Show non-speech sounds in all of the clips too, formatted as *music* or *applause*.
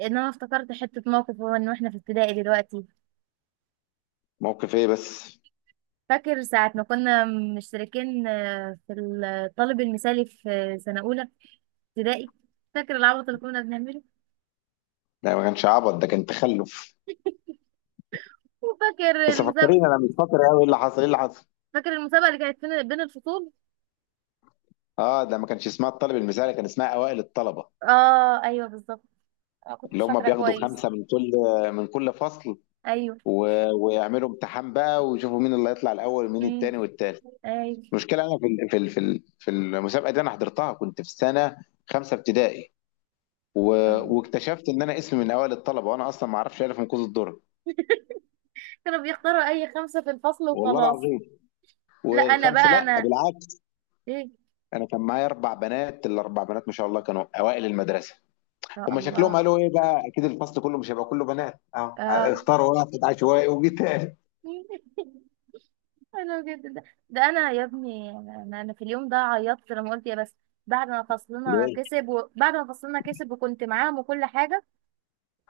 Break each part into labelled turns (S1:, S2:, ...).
S1: ان انا افتكرت حته موقف واحنا في ابتدائي دلوقتي.
S2: موقف ايه بس؟
S1: فاكر ساعه ما كنا مشتركين في الطالب المثالي في سنه اولى ابتدائي. فاكر العبط اللي كنا بنعمله،
S2: ده ما كانش عبط، ده كان تخلف.
S1: وفاكر
S2: بس
S1: المسابقه.
S2: فكريني، انا مش فاكر قوي ايه اللي حصل؟
S1: فاكر المسابقه اللي كانت بين الفصول.
S2: اه، ده ما كانش اسمها الطالب المثالي، كان اسمها اوائل الطلبه
S1: اه ايوه بالظبط. كنت مش
S2: اللي هم
S1: فاكره
S2: بياخدوا
S1: كويس.
S2: خمسه من كل فصل.
S1: ايوه.
S2: و... ويعملوا امتحان بقى، ويشوفوا مين اللي هيطلع الاول ومين
S1: امم
S2: التاني والتالت.
S1: ايوه.
S2: المشكله انا في المسابقه دي، انا حضرتها كنت في سنه خمسه ابتدائي، و...
S1: آه.
S2: واكتشفت ان انا اسمي من اوائل الطلبه، وانا اصلا ما اعرفش الف من كوز الدرة.
S1: كانوا بيختاروا اي خمسه في الفصل
S2: والله
S1: وخلاص.
S2: العظيم.
S1: لا انا
S2: والخمسه،
S1: بقى
S2: لا
S1: انا،
S2: بالعكس،
S1: ايه.
S2: انا كان معايا اربع بنات، الاربع بنات ما شاء الله كانوا اوائل المدرسه.
S1: يا
S2: هما شكلهم
S1: الله.
S2: قالوا ايه بقى، اكيد الفصل كله مش هيبقى كله بنات، اه
S1: اه.
S2: اختاروا واحد عشوائي وجيت تاني.
S1: *laughs* حلو جدا ده ده انا يا ابني، أنا في اليوم ده عيطت لما قلت يا بس. بعد ما فصلنا
S2: ليه؟
S1: كسب، وبعد ما فصلنا كسب وكنت معاهم وكل حاجه.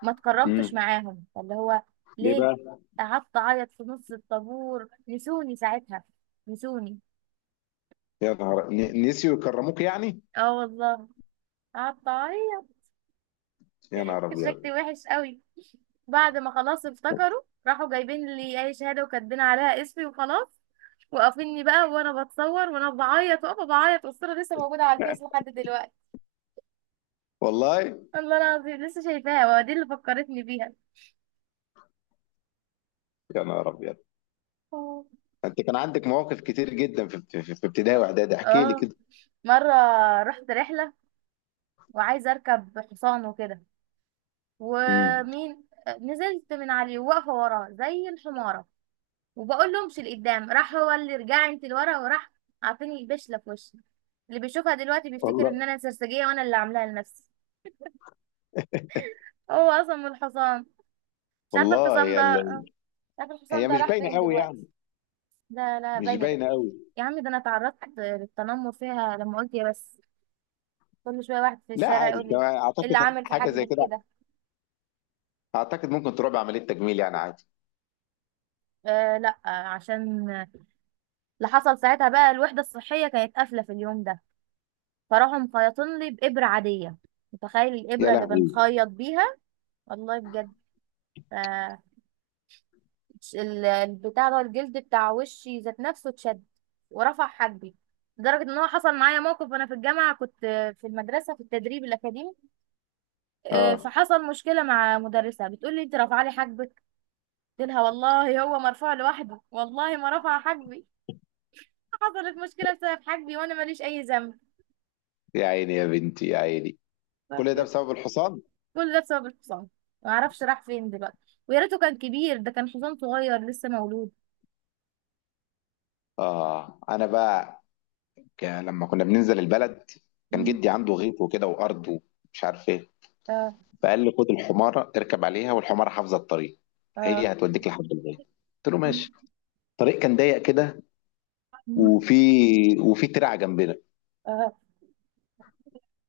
S1: ما اتكرمتش
S2: امم.
S1: معاهم اللي هو.
S2: ليه
S1: ليه.
S2: بقى؟
S1: قعدت اعيط في نص الطابور، نسوني ساعتها، نسوني.
S2: يا نهار نسيوا يكرموك يعني؟
S1: اه والله. قعدت اعيط.
S2: يا نهار
S1: *laughs* شكلي
S2: ابيض.
S1: وحش قوي. بعد ما خلاص افتكروا، راحوا جايبين لي اي شهاده وكاتبين عليها اسمي وخلاص. وقفني بقى وانا بتصور وانا بعيط، واقفه بعيط، والصوره لسه موجوده على الفيس
S2: *laughs*
S1: لحد دلوقتي.
S2: والله.
S1: والله العظيم لسه شايفاها، ودي اللي فكرتني بيها.
S2: يا نهار ابيض.
S1: آه.
S2: انت كان عندك مواقف كتير جدا في ابتدائي واعدادي، احكي لي
S1: اه،
S2: كده.
S1: مرة رحت رحلة وعايزة أركب حصان وكده.
S2: امم.
S1: ومين. نزلت من عليه وواقفة وراه زي الحمارة، وبقول له امشي لقدام، راح هو اللي رجع انت لورا وراح. عارفين يبشله في وشي. اللي بيشوفها دلوقتي بيفتكر
S2: والله
S1: ان انا سرسجية وانا اللي عاملاها لنفسي. هو اصلا من الحصان. مش عارفة
S2: والله.
S1: الحصان
S2: يا
S1: ده. مش عارفة الحصان
S2: هي
S1: ده
S2: مش
S1: راح
S2: باينه
S1: فين
S2: قوي يعني.
S1: دلوقتي. لا لا،
S2: مش
S1: باينة ده.
S2: باينه قوي.
S1: يا عم، ده انا اتعرضت للتنمر فيها لما قلت يا بس. كل شويه واحد في
S2: لا
S1: الشارع يقول
S2: عادي،
S1: لي
S2: أنا
S1: ايه اللي
S2: اعتقد
S1: عامل في
S2: حاجه زي
S1: حاجبك
S2: كده.
S1: كده.
S2: اعتقد ممكن تروح بعمليه تجميل يعني، عادي.
S1: آه لا، عشان اللي حصل ساعتها بقى الوحده الصحيه كانت قافله في اليوم ده. فراحوا مخيطين لي بابره عاديه. متخيل
S2: يا
S1: الابره اللي
S2: لهوي.
S1: بنخيط بيها. والله بجد. آه. البتاع ده، الجلد بتاع وشي ذات نفسه اتشد ورفع حاجبي، لدرجه ان هو حصل معايا موقف وانا في الجامعه كنت، في المدرسه في التدريب الاكاديمي.
S2: اه.
S1: فحصل مشكله مع مدرسه بتقول لي انت رافعه لي حاجبك. قلت لها والله هو مرفوع لوحده، والله ما رفع حاجبي. حصلت مشكله بسبب حاجبي وانا ماليش اي ذنب.
S2: يا عيني يا بنتي، يا عيني. كل ده
S1: فبجد،
S2: بسبب الحصان.
S1: كل ده بسبب الحصان. ما اعرفش راح فين دلوقتي. ويا ريته كان كبير، ده كان حصان صغير لسه مولود.
S2: اه انا بقى، لما كنا بننزل البلد كان
S1: مم.
S2: جدي عنده غيط وكده وارض ومش عارف ايه،
S1: آه.
S2: فقال لي خد الحماره اركب عليها والحماره حافظه الطريق،
S1: آه.
S2: هي هتوديك لحد الغيط. قلت له
S1: مم.
S2: ماشي. الطريق كان ضيق كده،
S1: مم.
S2: وفي ترعه جنبنا،
S1: آه.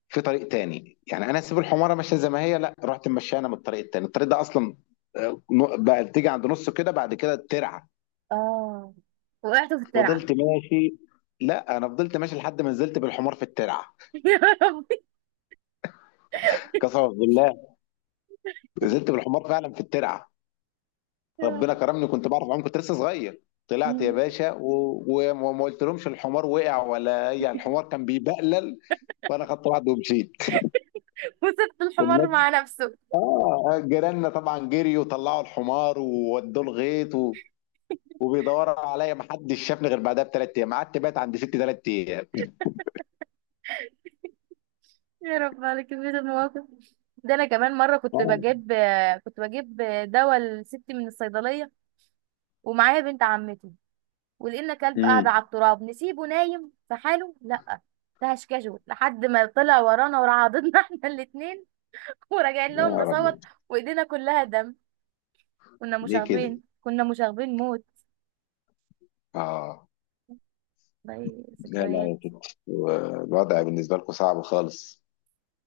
S2: في طريق تاني. يعني انا اسيب الحماره ماشيه زي ما هي؟ لا، رحت ماشيه انا من الطريق التاني. الطريق ده اصلا بقى تيجي عند نصه كده، بعد كده الترعه.
S1: آه وقعت في الترعه.
S2: فضلت ماشي لا انا فضلت ماشي لحد ما نزلت بالحمار في الترعه.
S1: *laughs* يا ربي.
S2: قسما بالله، نزلت بالحمار فعلا في الترعه. ربنا كرمني، كنت بعرف اعوم، كنت لسه صغير. طلعت يا
S1: مم.
S2: باشا و- و- وما قلت لهمش الحمار وقع ولا اي، يعني
S1: *laughs*
S2: الحمار كان بيبقلل. وانا خدت بعض ومشيت.
S1: وسبت الحمار
S2: والناس،
S1: مع نفسه.
S2: اه جيراننا طبعا جريوا وطلعوا الحمار وودوه الغيط وبيدوروا عليا، ما حدش شافني غير بعدها ب3 ايام. قعدت بات عند ستي 3 ايام.
S1: يا رب على كمية المواقف. ده انا كمان مرة
S2: آه.
S1: كنت بجيب دواء لستي من الصيدلية ومعايا بنت عمتي. ولقينا كلب قاعد
S2: امم.
S1: على التراب، نسيبه نايم في حاله. لا، ده هشكشه لحد ما طلع ورانا وراح *laughs* احنا الاتنين. وراجعين
S2: يا
S1: لهم
S2: رب.
S1: نصوت، وايدينا كلها دم. كنا
S2: ليه كده؟
S1: مشاغبين، كنا مشاغبين موت.
S2: اه.
S1: والله
S2: لا لا
S1: ذكريات.
S2: يا كده، الوضع بالنسبة لكم صعب خالص.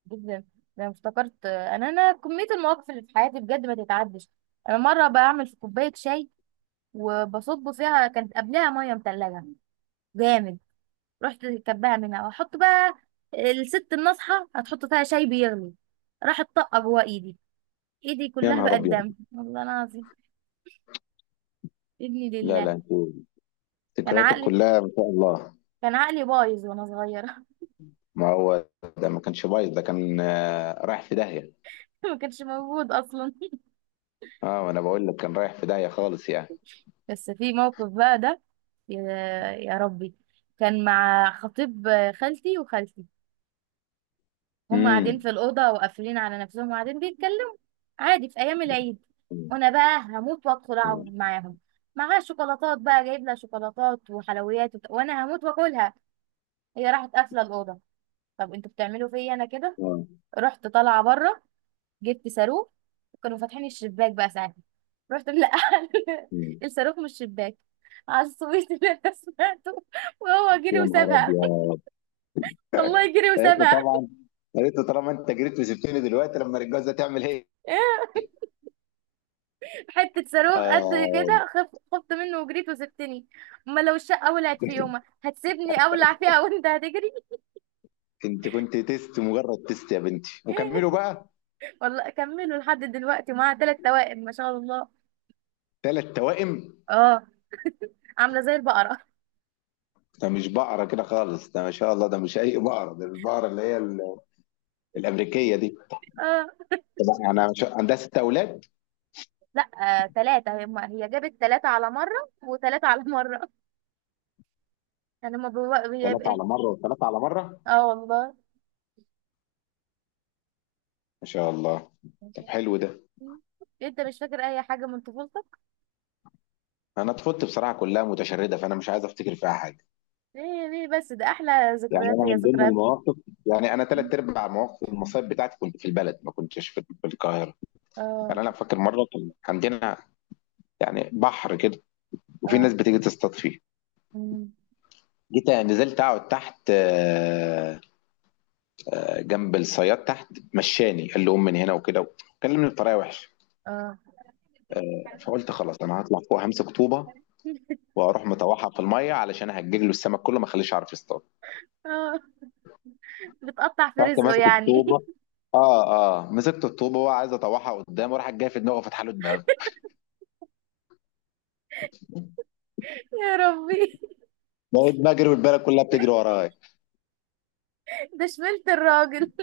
S1: جدا. ده أنا افتكرت انا كمية المواقف اللي في حياتي بجد ما تتعدش. انا مرة بعمل في كوباية شاي وبصب فيها، كانت قبلها ميه متلجه جامد. رحت كبها منها واحط بقى الست الناصحه هتحط فيها شاي بيغلي. راحت طاقه جوه ايدي. ايدي
S2: يا
S1: كلها
S2: نهار
S1: بقت
S2: أبيض.
S1: دم والله العظيم. ابني
S2: لا لا
S1: لله.
S2: انتوا،
S1: كان
S2: ذكرياتك
S1: عقلي
S2: كلها ما شاء الله.
S1: كان عقلي بايظ وانا صغيره.
S2: ما هو ده ما كانش بايظ، ده كان رايح في داهية.
S1: *laughs* ما كانش موجود اصلا.
S2: اه، وأنا بقول لك كان رايح في داهية خالص يعني.
S1: بس في موقف بقى ده. يا يا ربي. كان مع خطيب خالتي وخالتي، هم قاعدين
S2: امم.
S1: في الأوضة وقافلين على نفسهم وقاعدين بيتكلموا عادي في أيام العيد. وأنا بقى هموت وأدخل أقعد معاهم. معاها شوكولاتات بقى، جايب لها شوكولاتات وحلويات وأنا هموت وأكلها. هي راحت قافلة الأوضة. طب انتوا بتعملوا فيا أنا كده.
S2: آه.
S1: رحت طالعة بره، جبت صاروخ. كانوا فاتحين الشباك بقى ساعتها. رحت ملقحة *laughs*
S2: مم.
S1: الصاروخ من الشباك على الصويت اللي انا سمعته. وهو جري
S2: يا نهار
S1: وسابها.
S2: أبيض.
S1: *laughs* والله جري
S2: قالت له
S1: وسابها.
S2: طبعا، قالت له طالما أنت جريت وسبتني دلوقتي، لما الجوازة تعمل إيه؟
S1: إيه؟ حتة صاروخ قد
S2: آه.
S1: كده خفت منه وجريت وسبتني. ما لو الشقة ولعت في يومها هتسيبني اولع فيها وانت هتجري.
S2: انت كنت تيست، مجرد تيست يا بنتي، وكملوا بقى.
S1: *laughs* والله كملوا لحد دلوقتي، معاها ثلاث توائم ما شاء الله.
S2: ثلاث توائم.
S1: اه. عاملة زي البقرة *laughs*
S2: ده مش بقرة كده خالص، ده ما شاء الله، ده مش أي بقرة، ده البقرة اللي هي الأمريكية دي.
S1: اه
S2: طب، أنا مش... عندها ست أولاد؟
S1: لا، ثلاثة. هي هي جابت ثلاثة على مرة وثلاثة على مرة. *laughs* يعني ما هي
S2: ثلاثة
S1: بإيه.
S2: على مرة وثلاثة على مرة.
S1: اه والله.
S2: ما شاء الله.
S1: ما
S2: طب
S1: شاء
S2: حلو ده.
S1: الله. انت مش فاكر اي حاجة من طفولتك؟
S2: أنا طفولتي بصراحة كلها متشردة، فأنا مش عايز أفتكر فيها حاجة.
S1: ليه ليه بس؟ ده احلى
S2: يعني
S1: ذكريات،
S2: أنا
S1: هي
S2: من ضمن
S1: ذكريات.
S2: المواقف، يعني أنا ثلاث أرباع مواقف المصايب بتاعتي كنت في البلد، ما كنتش في القاهرة.
S1: اه.
S2: يعني أنا فاكر مرة كان عندنا يعني بحر كده، وفي ناس بتيجي تصطاد فيه.
S1: اه.
S2: جيت نزلت أقعد تحت، جنب الصياد تحت، مشاني، قال له قوم من هنا وكده، كلمني بطريقه وحشه.
S1: اه.
S2: فقلت خلاص انا هطلع فوق، همسك طوبه
S1: *laughs*
S2: واروح مطوحها في الميه، علشان هجيج له السمك كله، ما اخليش يعرف يصطاد.
S1: اه. بتقطع في
S2: رحت
S1: رزقه
S2: ماسك
S1: يعني.
S2: الطوبه. اه. اه، مسكت الطوبه وهو عايز اطوحها قدام، وراح جاي في دماغه وفتح له دماغه.
S1: *laughs* يا ربي.
S2: بقيت بجري والبلد كلها بتجري ورايا.
S1: ده شملت الراجل.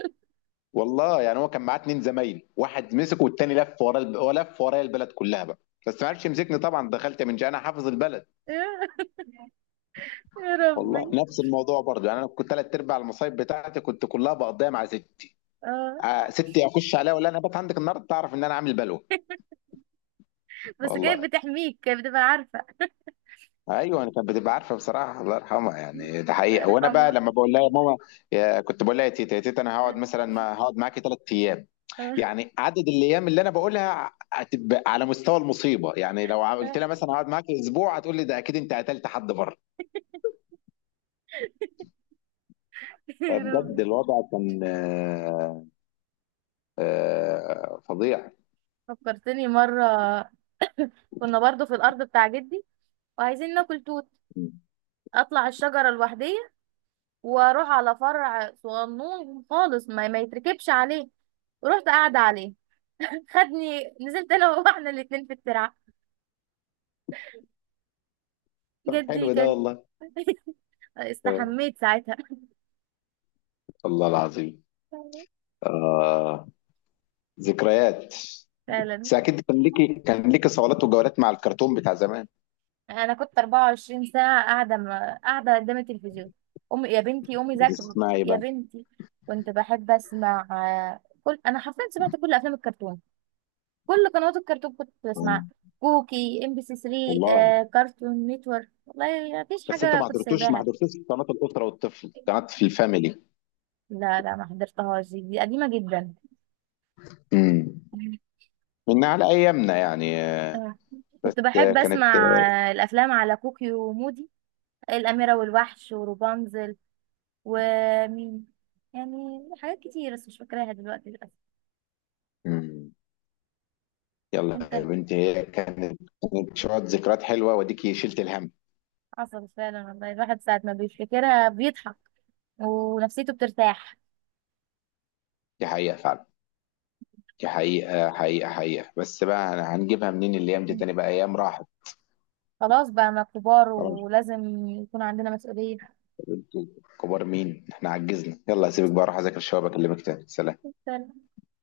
S2: والله يعني هو كان معاه اتنين زمايلي، واحد مسك والتاني لف ورا هو لف ورايا البلد كلها بقى، بس ما عرفش يمسكني طبعا، دخلت من جاي، انا حافظ البلد.
S1: *laughs* يا يا
S2: والله
S1: ربي.
S2: نفس الموضوع برضه. يعني انا كنت ثلاث ارباع المصايب بتاعتي كنت كلها بقضيها مع ستي.
S1: اه.
S2: ستي، اخش عليها ولا انا بات عندك النهارده؟ تعرف ان انا عامل بلوه.
S1: بس كانت
S2: والله.
S1: بتحميك، كانت بتبقى عارفة.
S2: ايوه، انا كانت بتبقى عارفه بصراحه، الله يرحمها، يعني ده
S1: الله
S2: حقيقه. وانا بقى
S1: يرحمها.
S2: لما بقول لها يا ماما، يا كنت بقول لها يا تيتا يا تيتا، انا
S1: آه.
S2: هقعد مثلا، ما هقعد معاكي 3 ايام،
S1: آه.
S2: يعني عدد الايام اللي انا بقولها هتبقى على مستوى المصيبه. يعني لو قلت لها مثلا هقعد معاكي اسبوع، هتقول لي ده اكيد انت قتلت حد بره.
S1: *laughs* يا
S2: فبجد
S1: ربي.
S2: الوضع كان فظيع.
S1: فكرتني مرة. كنا برضو في الأرض بتاع جدي وعايزين ناكل توت. أطلع الشجرة لوحدية وأروح على فرع صغنون خالص ما يتركبش عليه. ورحت قاعدة عليه. خدني، نزلت انا وهو احنا الاتنين في الترعه.
S2: طب
S1: جدي
S2: حلو ده
S1: كان
S2: والله.
S1: *laughs*
S2: آه،
S1: استحميت ساعتها.
S2: الله العظيم. آه، ذكريات.
S1: فعلا.
S2: بس اكيد كان ليكي، كان ليكي صولات وجولات مع الكرتون بتاع زمان.
S1: انا كنت 24 ساعه قاعده قدام التلفزيون. امي يا بنتي قومي ذاكري.
S2: بتسمعي
S1: يا
S2: بقى؟
S1: بنتي. كنت بحب اسمع كل، انا حرفيا سمعت كل افلام الكرتون. كل قنوات الكرتون كنت
S2: يعني
S1: بسمعها. كوكي، ام بي سي 3،
S2: والله.
S1: كارتون نيتورك. والله مفيش
S2: بس انتوا
S1: حاجه
S2: ما
S1: كنت
S2: حضرتوش، ما
S1: سايباها.
S2: حضرتوش قناه الاسره والطفل؟ قناه في الفاميلي.
S1: لا لا، ما حضرتهاش. دي قديمه جدا.
S2: امم. من على ايامنا يعني،
S1: آه.
S2: بس
S1: كنت بحب
S2: كانت.
S1: اسمع الافلام على كوكي ومودي، الاميره والوحش وروبانزل. ومين يعني. حاجات كتير بس مش فاكراها دلوقتي للاسف.
S2: امم. يلا
S1: انت.
S2: يا بنتي، هي كانت، كانت شويه ذكريات حلوه، واديكي شلت الهم.
S1: عصبي فعلا والله، الواحد ساعه ما بيفتكرها بيضحك ونفسيته بترتاح.
S2: دي حقيقه فعلا، دي حقيقه حقيقه حقيقه. بس بقى أنا هنجيبها منين الايام دي
S1: مم.
S2: تاني بقى؟ ايام راحت.
S1: خلاص بقى، ما كبار
S2: خلاص
S1: ولازم يكون عندنا مسؤوليه.
S2: يا بنتي، كبار مين احنا؟ عجزنا. يلا سيبك بقى، اروح اذاكر شويه، بكلمك تاني. سلام.